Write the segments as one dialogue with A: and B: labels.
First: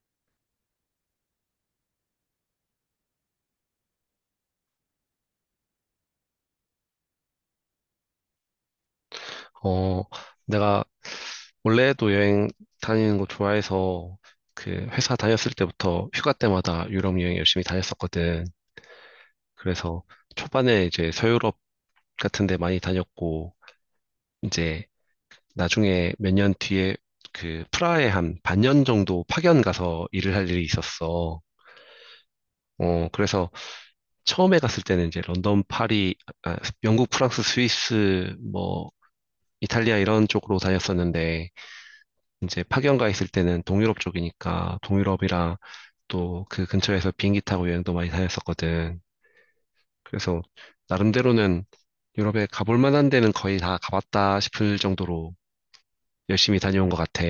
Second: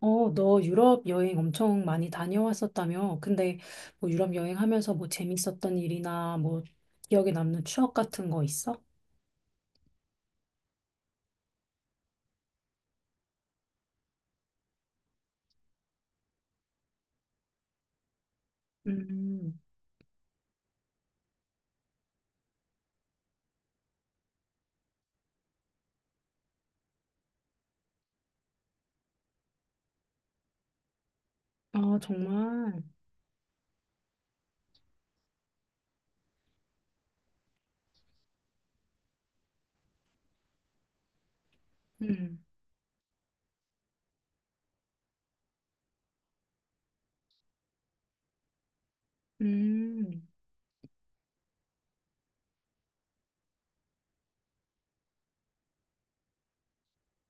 A: 어, 너 유럽 여행 엄청 많이 다녀왔었다며? 근데 뭐 유럽 여행하면서 뭐 재밌었던 일이나 뭐 기억에 남는 추억 같은 거 있어?
B: 어, 내가 원래도 여행 다니는 거 좋아해서 그 회사 다녔을 때부터 휴가 때마다 유럽 여행 열심히 다녔었거든.
A: 음,
B: 그래서 초반에 이제 서유럽 같은 데 많이 다녔고, 이제 나중에 몇 년 뒤에 그 프라하에 한 반년 정도 파견 가서 일을 할 일이 있었어.
A: 아, 정말.
B: 그래서 처음에 갔을 때는 이제 런던, 파리, 아, 영국, 프랑스, 스위스, 뭐, 이탈리아 이런 쪽으로 다녔었는데,
A: 음,
B: 이제 파견 가 있을 때는 동유럽 쪽이니까 동유럽이랑 또 그 근처에서 비행기 타고 여행도 많이 다녔었거든.
A: 음.
B: 그래서 나름대로는 유럽에 가볼 만한 데는 거의 다 가봤다 싶을 정도로 열심히 다녀온 것 같아.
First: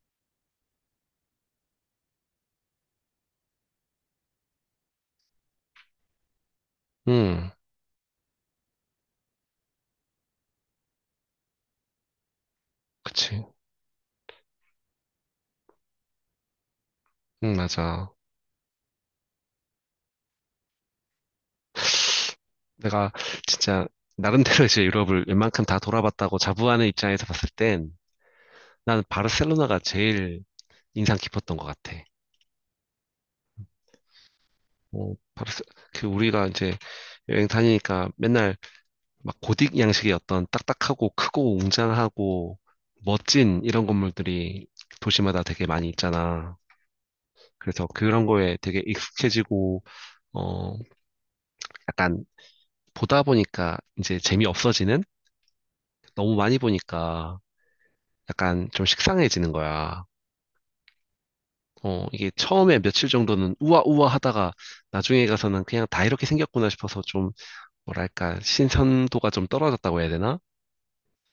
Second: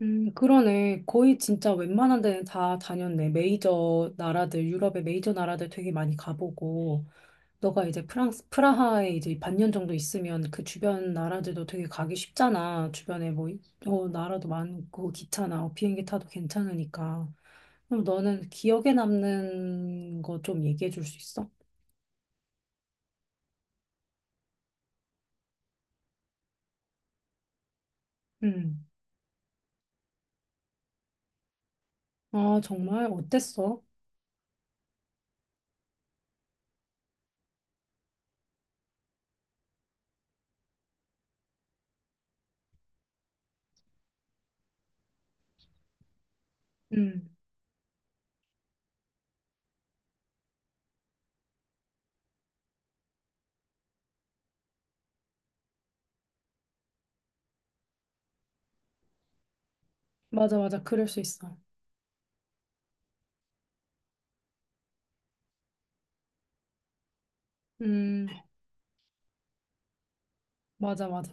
A: 그러네. 거의 진짜 웬만한 데는 다 다녔네. 메이저 나라들, 유럽의 메이저 나라들 되게 많이 가보고,
B: 응,
A: 너가 이제 프랑스, 프라하에 이제 반년 정도 있으면 그 주변 나라들도 되게 가기 쉽잖아. 주변에
B: 그치.
A: 뭐, 어, 나라도 많고, 기차나 어, 비행기 타도 괜찮으니까.
B: 응,
A: 그럼
B: 맞아.
A: 너는 기억에 남는 거 좀 얘기해 줄 수 있어?
B: 내가 진짜 나름대로 이제 유럽을 웬만큼 다 돌아봤다고 자부하는 입장에서 봤을 땐
A: 음.
B: 나는 바르셀로나가 제일 인상 깊었던 것 같아.
A: 아, 정말? 어땠어?
B: 어, 바르셀, 그 우리가 이제 여행 다니니까 맨날 막 고딕 양식의 어떤 딱딱하고 크고 웅장하고 멋진 이런 건물들이 도시마다 되게 많이 있잖아.
A: 음.
B: 그래서 그런 거에 되게 익숙해지고, 어, 약간 보다 보니까 이제 재미없어지는? 너무 많이 보니까 약간 좀 식상해지는 거야.
A: 맞아, 맞아. 그럴 수 있어.
B: 이게 처음에 며칠 정도는 우아우아 하다가 나중에 가서는 그냥 다 이렇게 생겼구나 싶어서 좀
A: 음,
B: 뭐랄까, 신선도가 좀 떨어졌다고 해야 되나?
A: 맞아, 맞아.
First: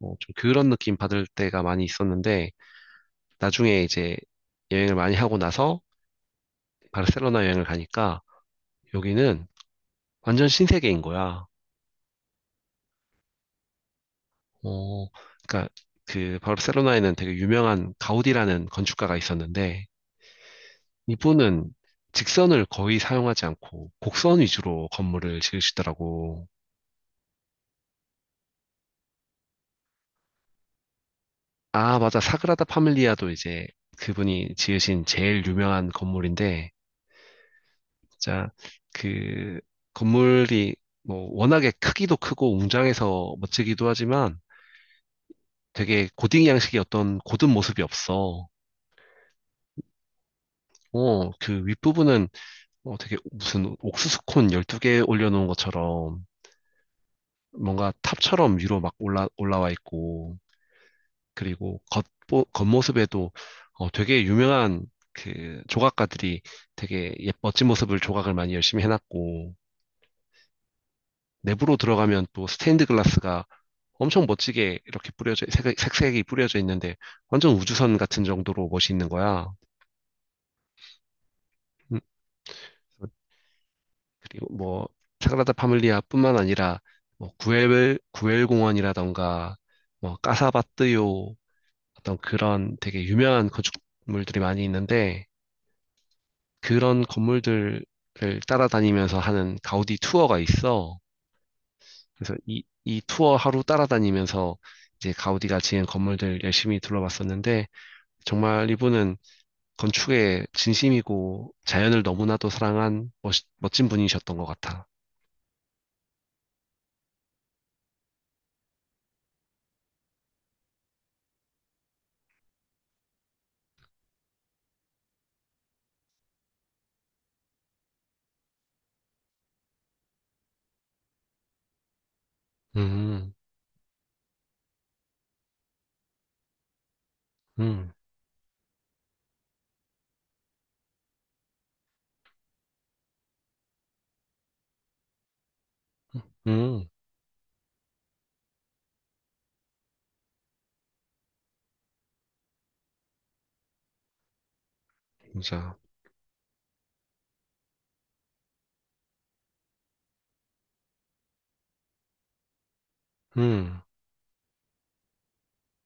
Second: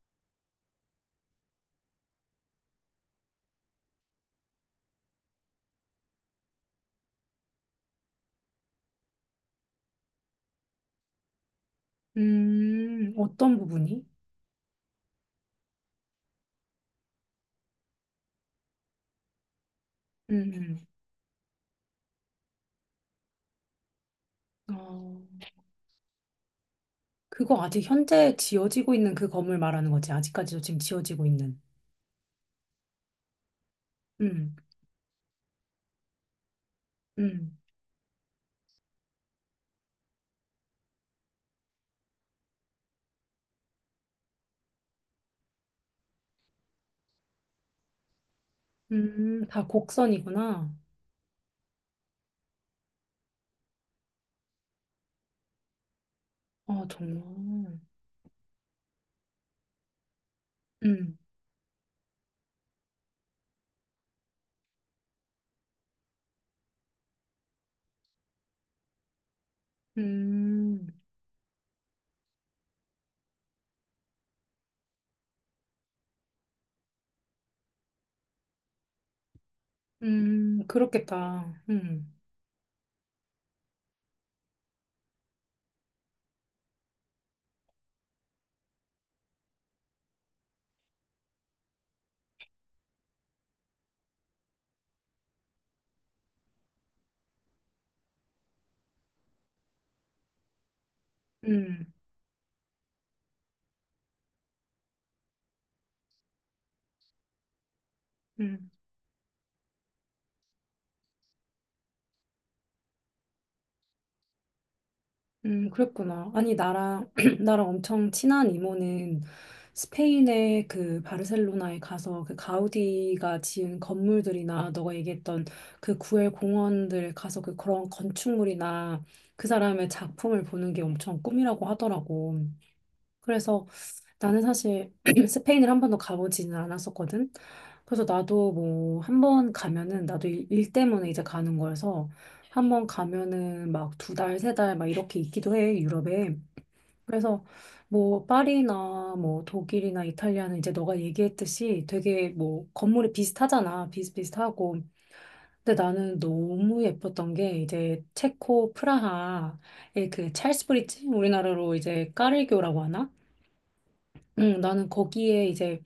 B: 좀 그런 느낌 받을 때가 많이 있었는데, 나중에 이제 여행을 많이 하고 나서 바르셀로나 여행을 가니까 여기는 완전 신세계인 거야.
A: 어떤 부분이?
B: 어, 그러니까 그 바르셀로나에는 되게 유명한 가우디라는 건축가가 있었는데
A: 음,
B: 이분은 직선을 거의 사용하지 않고 곡선 위주로
A: 어,
B: 건물을 지으시더라고.
A: 그거 아직 현재 지어지고 있는 그 건물 말하는 거지. 아직까지도 지금 지어지고 있는.
B: 아, 맞아. 사그라다 파밀리아도 이제 그분이
A: 음,
B: 지으신 제일 유명한 건물인데
A: 음,
B: 진짜 그 건물이 뭐 워낙에 크기도 크고 웅장해서 멋지기도 하지만 되게 고딩 양식의 어떤 고든 모습이 없어.
A: 다 곡선이구나.
B: 그 윗부분은 되게 무슨 옥수수콘 12개 올려놓은 것처럼
A: 아, 정말.
B: 뭔가 탑처럼 위로 막 올라와 있고,
A: 음,
B: 그리고 겉모습에도 되게 유명한 그 조각가들이 되게 멋진 모습을 조각을 많이 열심히 해놨고,
A: 음,
B: 내부로 들어가면 또 스테인드 글라스가 엄청 멋지게 이렇게 색이 뿌려져 있는데 완전 우주선 같은 정도로 멋있는 거야.
A: 그렇겠다.
B: 음, 그리고 뭐 사그라다 파밀리아뿐만 아니라 뭐 구엘 공원이라던가 뭐 까사바뜨요 어떤 그런 되게 유명한 건축물들이 많이 있는데 그런 건물들을 따라다니면서 하는 가우디 투어가 있어.
A: 음,
B: 그래서 이 투어 하루 따라다니면서 이제 가우디가 지은 건물들 열심히 둘러봤었는데 정말
A: 음.
B: 이분은 건축에 진심이고 자연을 너무나도 사랑한 멋진 분이셨던 것 같아.
A: 그랬구나. 아니, 나랑, 나랑 엄청 친한 이모는 스페인의 그 바르셀로나에 가서 그 가우디가 지은 건물들이나 너가 얘기했던 그 구엘 공원들 가서 그 그런 건축물이나 그 사람의 작품을 보는 게 엄청 꿈이라고 하더라고.
B: 음,
A: 그래서 나는 사실 스페인을 한 번도 가보지는 않았었거든.
B: 음,
A: 그래서 나도 뭐 한번 가면은 나도 일 때문에 이제 가는 거여서 한번 가면은 막 두 달, 세 달 막 이렇게 있기도 해, 유럽에.
B: 음.
A: 그래서 뭐 파리나 뭐 독일이나 이탈리아는 이제 너가 얘기했듯이 되게 뭐 건물이 비슷하잖아. 비슷비슷하고.
B: 진짜.
A: 근데 나는 너무 예뻤던 게 이제 체코 프라하의 그 찰스 브릿지 우리나라로 이제 까를교라고 하나?
B: 음,
A: 응, 나는 거기에 이제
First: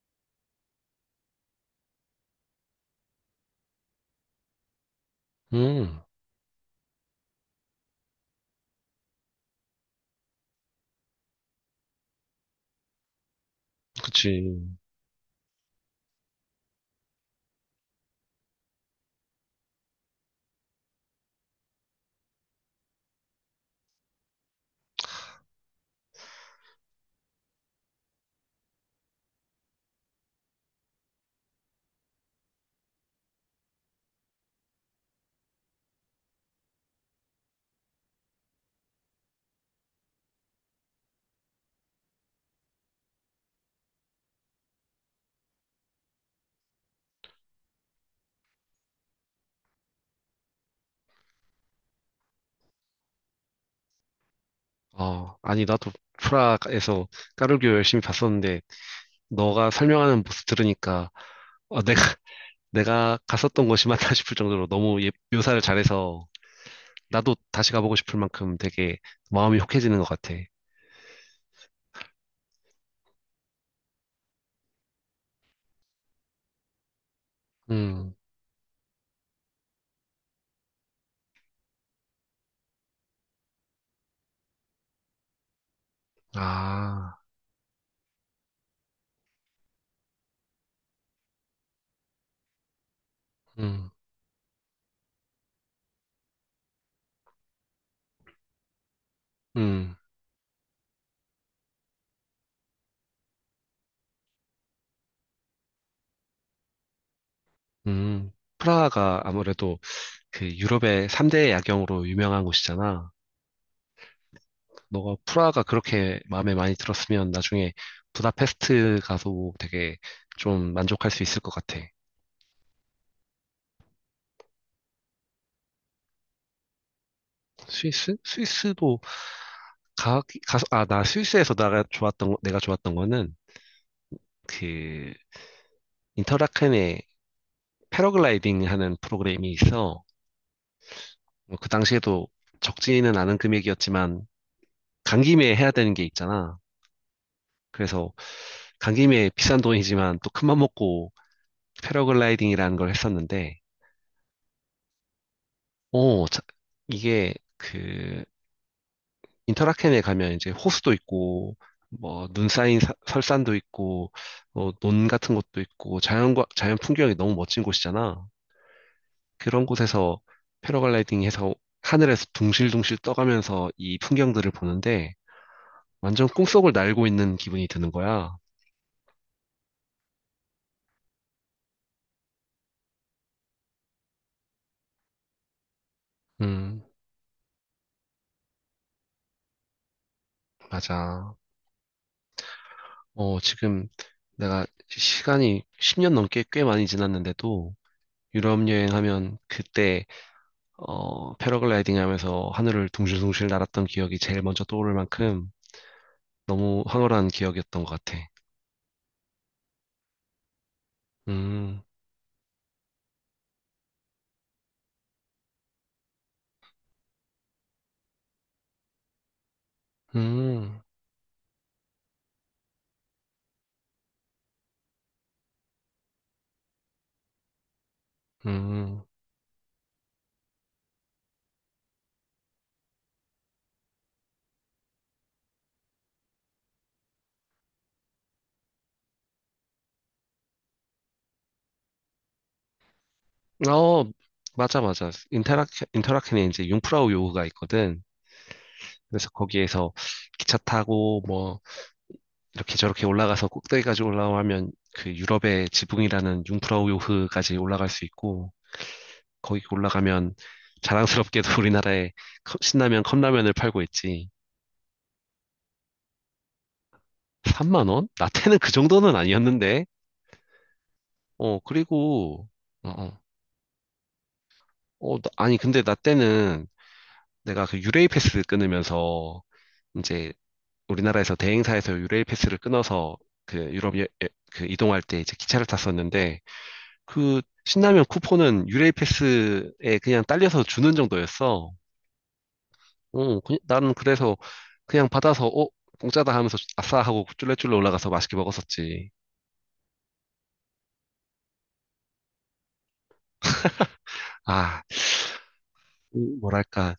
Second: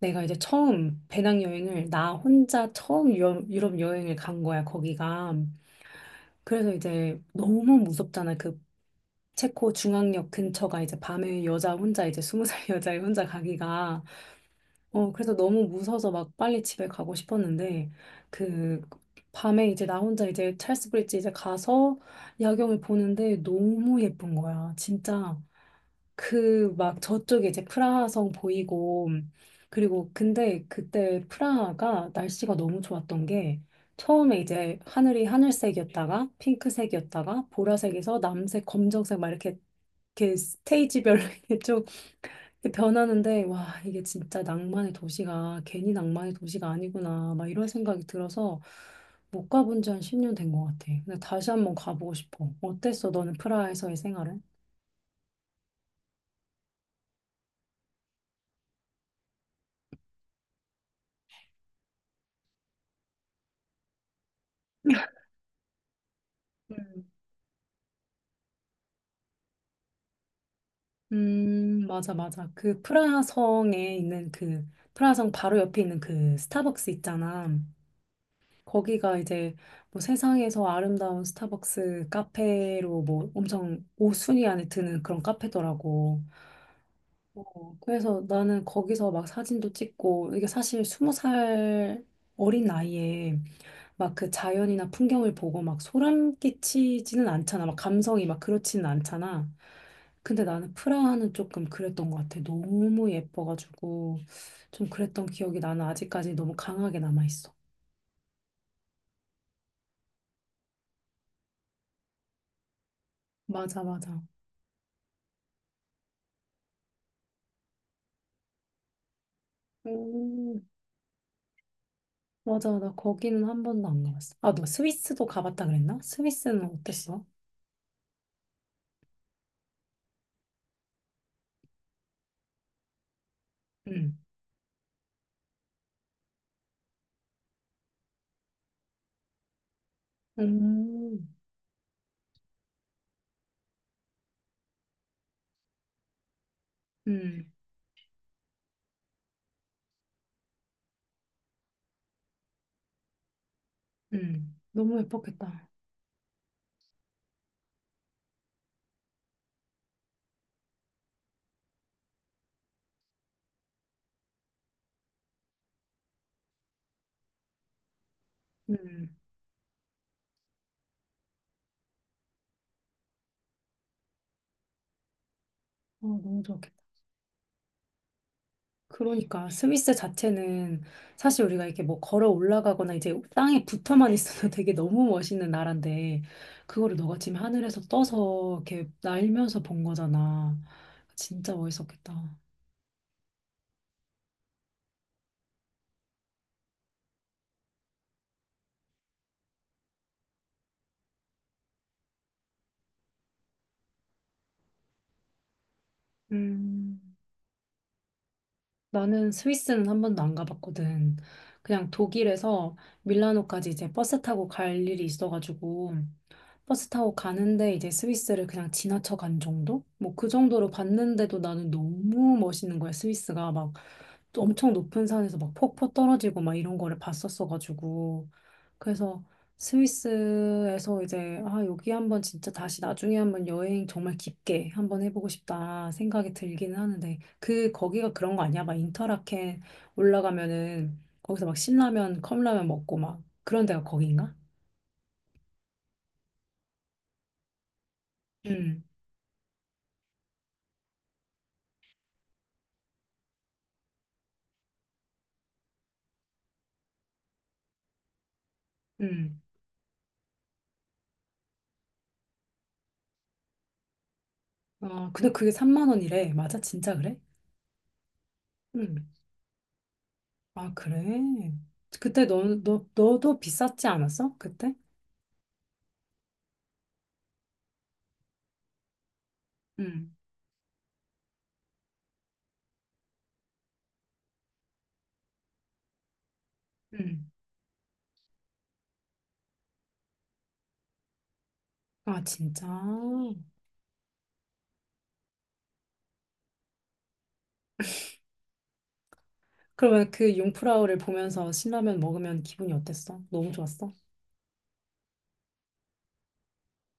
A: 내가 이제 처음 배낭여행을 나 혼자 처음 유럽 여행을 간 거야, 거기가.
B: 음,
A: 그래서 이제 너무 무섭잖아. 그 체코 중앙역 근처가 이제 밤에 여자 혼자 이제 스무 살 여자 혼자 가기가
B: 그치.
A: 어 그래서 너무 무서워서 막 빨리 집에 가고 싶었는데 그 밤에 이제 나 혼자 이제 찰스 브릿지 이제 가서 야경을 보는데 너무 예쁜 거야 진짜 그 막 저쪽에 이제 프라하성 보이고 그리고 근데 그때 프라하가 날씨가 너무 좋았던 게 처음에 이제 하늘이 하늘색이었다가 핑크색이었다가 보라색에서 남색, 검정색 막 이렇게 이렇게 스테이지별로 이렇게 좀 이렇게 변하는데 와 이게 진짜 낭만의 도시가 괜히 낭만의 도시가 아니구나 막 이런 생각이 들어서 못 가본 지 한 10년 된 것 같아. 근데 다시 한번 가보고 싶어. 어땠어? 너는 프라하에서의 생활은?
B: 아, 아니, 나도 프라하에서 까르기오 열심히 봤었는데, 너가 설명하는 모습 들으니까, 내가, 내가 갔었던 곳이 맞나 싶을 정도로 너무 묘사를 잘해서,
A: 음.
B: 나도 다시 가보고 싶을 만큼 되게 마음이 혹해지는 것 같아.
A: 맞아, 맞아. 그 프라하성에 있는 그, 프라하성 바로 옆에 있는 그 스타벅스 있잖아.
B: 음,
A: 거기가 이제 뭐 세상에서 아름다운 스타벅스 카페로 뭐 엄청 5순위 안에 드는 그런 카페더라고.
B: 아,
A: 어, 그래서 나는 거기서 막 사진도 찍고, 이게 사실 20살 어린 나이에
B: 음,
A: 막 그 자연이나 풍경을 보고 막 소름 끼치지는 않잖아. 막 감성이 막 그렇지는 않잖아.
B: 음,
A: 근데 나는 프라하는 조금 그랬던 것 같아. 너무 예뻐가지고 좀 그랬던 기억이 나는 아직까지 너무 강하게 남아있어.
B: 음. 프라하가 아무래도 그 유럽의 3대 야경으로 유명한 곳이잖아.
A: 맞아, 맞아.
B: 너가 프라가 그렇게 마음에 많이 들었으면 나중에 부다페스트 가서 되게
A: 음.
B: 좀 만족할 수 있을 것 같아.
A: 맞아, 나 거기는 한 번도 안 가봤어. 아, 너 스위스도 가봤다 그랬나? 스위스는 어땠어?
B: 스위스? 스위스도 가, 나 스위스에서 내가 좋았던, 내가 좋았던 거는
A: 응,
B: 그 인터라켄에 패러글라이딩 하는 프로그램이 있어.
A: 음.
B: 뭐그 당시에도 적지는 않은 금액이었지만 간 김에 해야 되는 게 있잖아.
A: 응,
B: 그래서 간 김에 비싼 돈이지만 또 큰맘 먹고 패러글라이딩이라는 걸 했었는데,
A: 응. 너무 예뻤겠다.
B: 오, 자- 이게 그 인터라켄에 가면 이제 호수도 있고 뭐 눈 쌓인 설산도 있고 논 같은 것도 있고 자연과 자연 풍경이 너무 멋진 곳이잖아.
A: 응.
B: 그런 곳에서 패러글라이딩 해서 하늘에서 둥실둥실 떠가면서 이 풍경들을 보는데
A: 어,
B: 완전
A: 너무
B: 꿈속을
A: 좋았겠다.
B: 날고 있는 기분이 드는 거야.
A: 그러니까 스위스 자체는 사실 우리가 이렇게 뭐 걸어 올라가거나 이제 땅에 붙어만 있어도 되게 너무 멋있는 나라인데
B: 음,
A: 그거를 너가 지금 하늘에서 떠서 이렇게 날면서 본 거잖아.
B: 맞아.
A: 진짜 멋있었겠다.
B: 지금 내가 시간이 10년 넘게 꽤 많이 지났는데도 유럽 여행하면 그때 패러글라이딩 하면서 하늘을 둥실둥실 날았던 기억이 제일 먼저 떠오를 만큼 너무
A: 음.
B: 황홀한 기억이었던 것 같아.
A: 나는 스위스는 한 번도 안 가봤거든.
B: 음,
A: 그냥 독일에서 밀라노까지 이제 버스 타고 갈 일이 있어가지고 버스 타고 가는데 이제 스위스를 그냥 지나쳐 간 정도? 뭐 그 정도로
B: 음,
A: 봤는데도 나는 너무 멋있는 거야. 스위스가 막 엄청 높은 산에서 막 폭포 떨어지고 막 이런 거를 봤었어가지고.
B: 음.
A: 그래서 스위스에서 이제 아 여기 한번 진짜 다시 나중에 한번 여행 정말 깊게 한번 해보고 싶다 생각이 들기는 하는데 그 거기가 그런 거 아니야? 막 인터라켄 올라가면은 거기서 막 신라면 컵라면 먹고 막 그런 데가
B: 어,
A: 거기인가?
B: 맞아, 맞아. 인터라켄에 이제 융프라우 요흐가 있거든.
A: 응
B: 그래서 거기에서 기차 타고 뭐 이렇게 저렇게 올라가서 꼭대기까지 올라가면 그 유럽의 지붕이라는 융프라우 요흐까지 올라갈 수 있고
A: 응
B: 거기 올라가면 자랑스럽게도 우리나라에 신라면 컵라면을 팔고 있지.
A: 아 근데 그게 3만 원이래. 맞아? 진짜 그래?
B: 3만 원? 라떼는 그 정도는
A: 응
B: 아니었는데.
A: 아 그래? 그때 너,
B: 그리고
A: 너,
B: 어, 어.
A: 너도 비쌌지 않았어? 그때?
B: 아니 근데 라떼는 내가 그 유레일 패스 끊으면서
A: 응
B: 이제 우리나라에서 대행사에서 유레일 패스를 끊어서 그 유럽 그 이동할 때 이제 기차를 탔었는데 그
A: 응
B: 신라면 쿠폰은 유레일 패스에 그냥 딸려서 주는 정도였어.
A: 아 진짜?
B: 나는 그래서 그냥 받아서 공짜다 하면서 아싸 하고 쫄래쫄래 올라가서 맛있게 먹었었지.
A: 그러면 그 융프라우를 보면서 신라면 먹으면 기분이 어땠어? 너무 좋았어?
B: 아, 이 뭐랄까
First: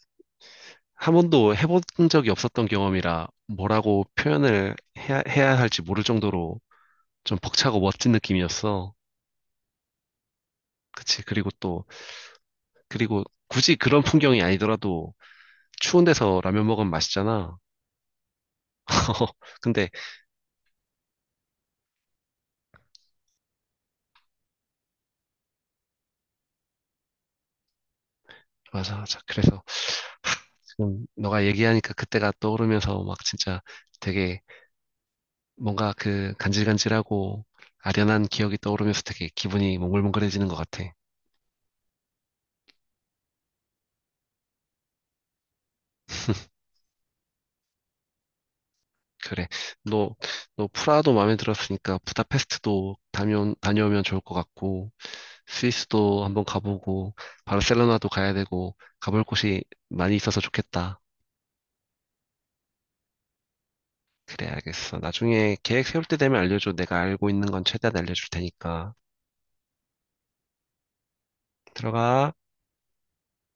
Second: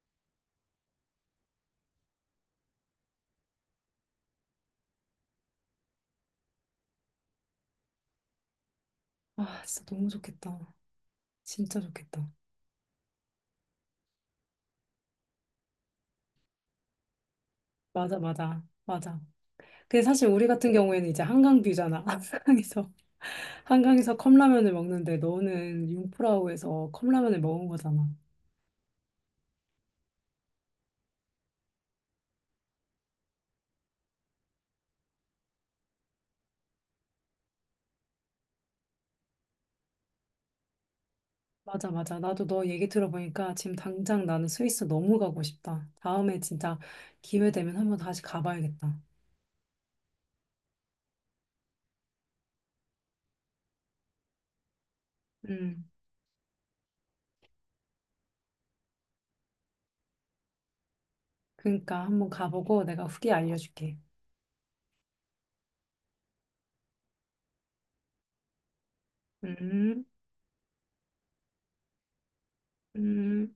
B: 한 번도 해본 적이 없었던 경험이라 뭐라고 표현을 해야 할지 모를 정도로 좀 벅차고 멋진 느낌이었어.
A: 아, 진짜 너무 좋겠다.
B: 그치. 그리고
A: 진짜
B: 또,
A: 좋겠다.
B: 그리고 굳이 그런 풍경이 아니더라도 추운 데서 라면 먹으면 맛있잖아.
A: 맞아, 맞아, 맞아.
B: 근데,
A: 근데 사실 우리 같은 경우에는 이제 한강 뷰잖아. 한강에서 컵라면을 먹는데 너는 융프라우에서 컵라면을 먹은 거잖아.
B: 맞아, 맞아. 그래서, 하, 지금 너가 얘기하니까 그때가 떠오르면서 막 진짜 되게 뭔가 그 간질간질하고 아련한 기억이 떠오르면서 되게 기분이 몽글몽글해지는 것 같아.
A: 맞아, 맞아. 나도 너 얘기 들어보니까 지금 당장 나는 스위스 너무 가고 싶다. 다음에 진짜 기회 되면 한번 다시 가봐야겠다.
B: 그래. 너, 너 프라하도 마음에 들었으니까 부다페스트도 다녀오면 좋을 것 같고,
A: 음,
B: 스위스도 한번 가보고, 바르셀로나도 가야 되고, 가볼 곳이 많이 있어서 좋겠다.
A: 그러니까 한번 가보고 내가 후기 알려줄게.
B: 그래, 알겠어. 나중에 계획 세울 때 되면 알려줘. 내가 알고 있는 건 최대한 알려줄 테니까.
A: 음,
B: 들어가.
A: 음.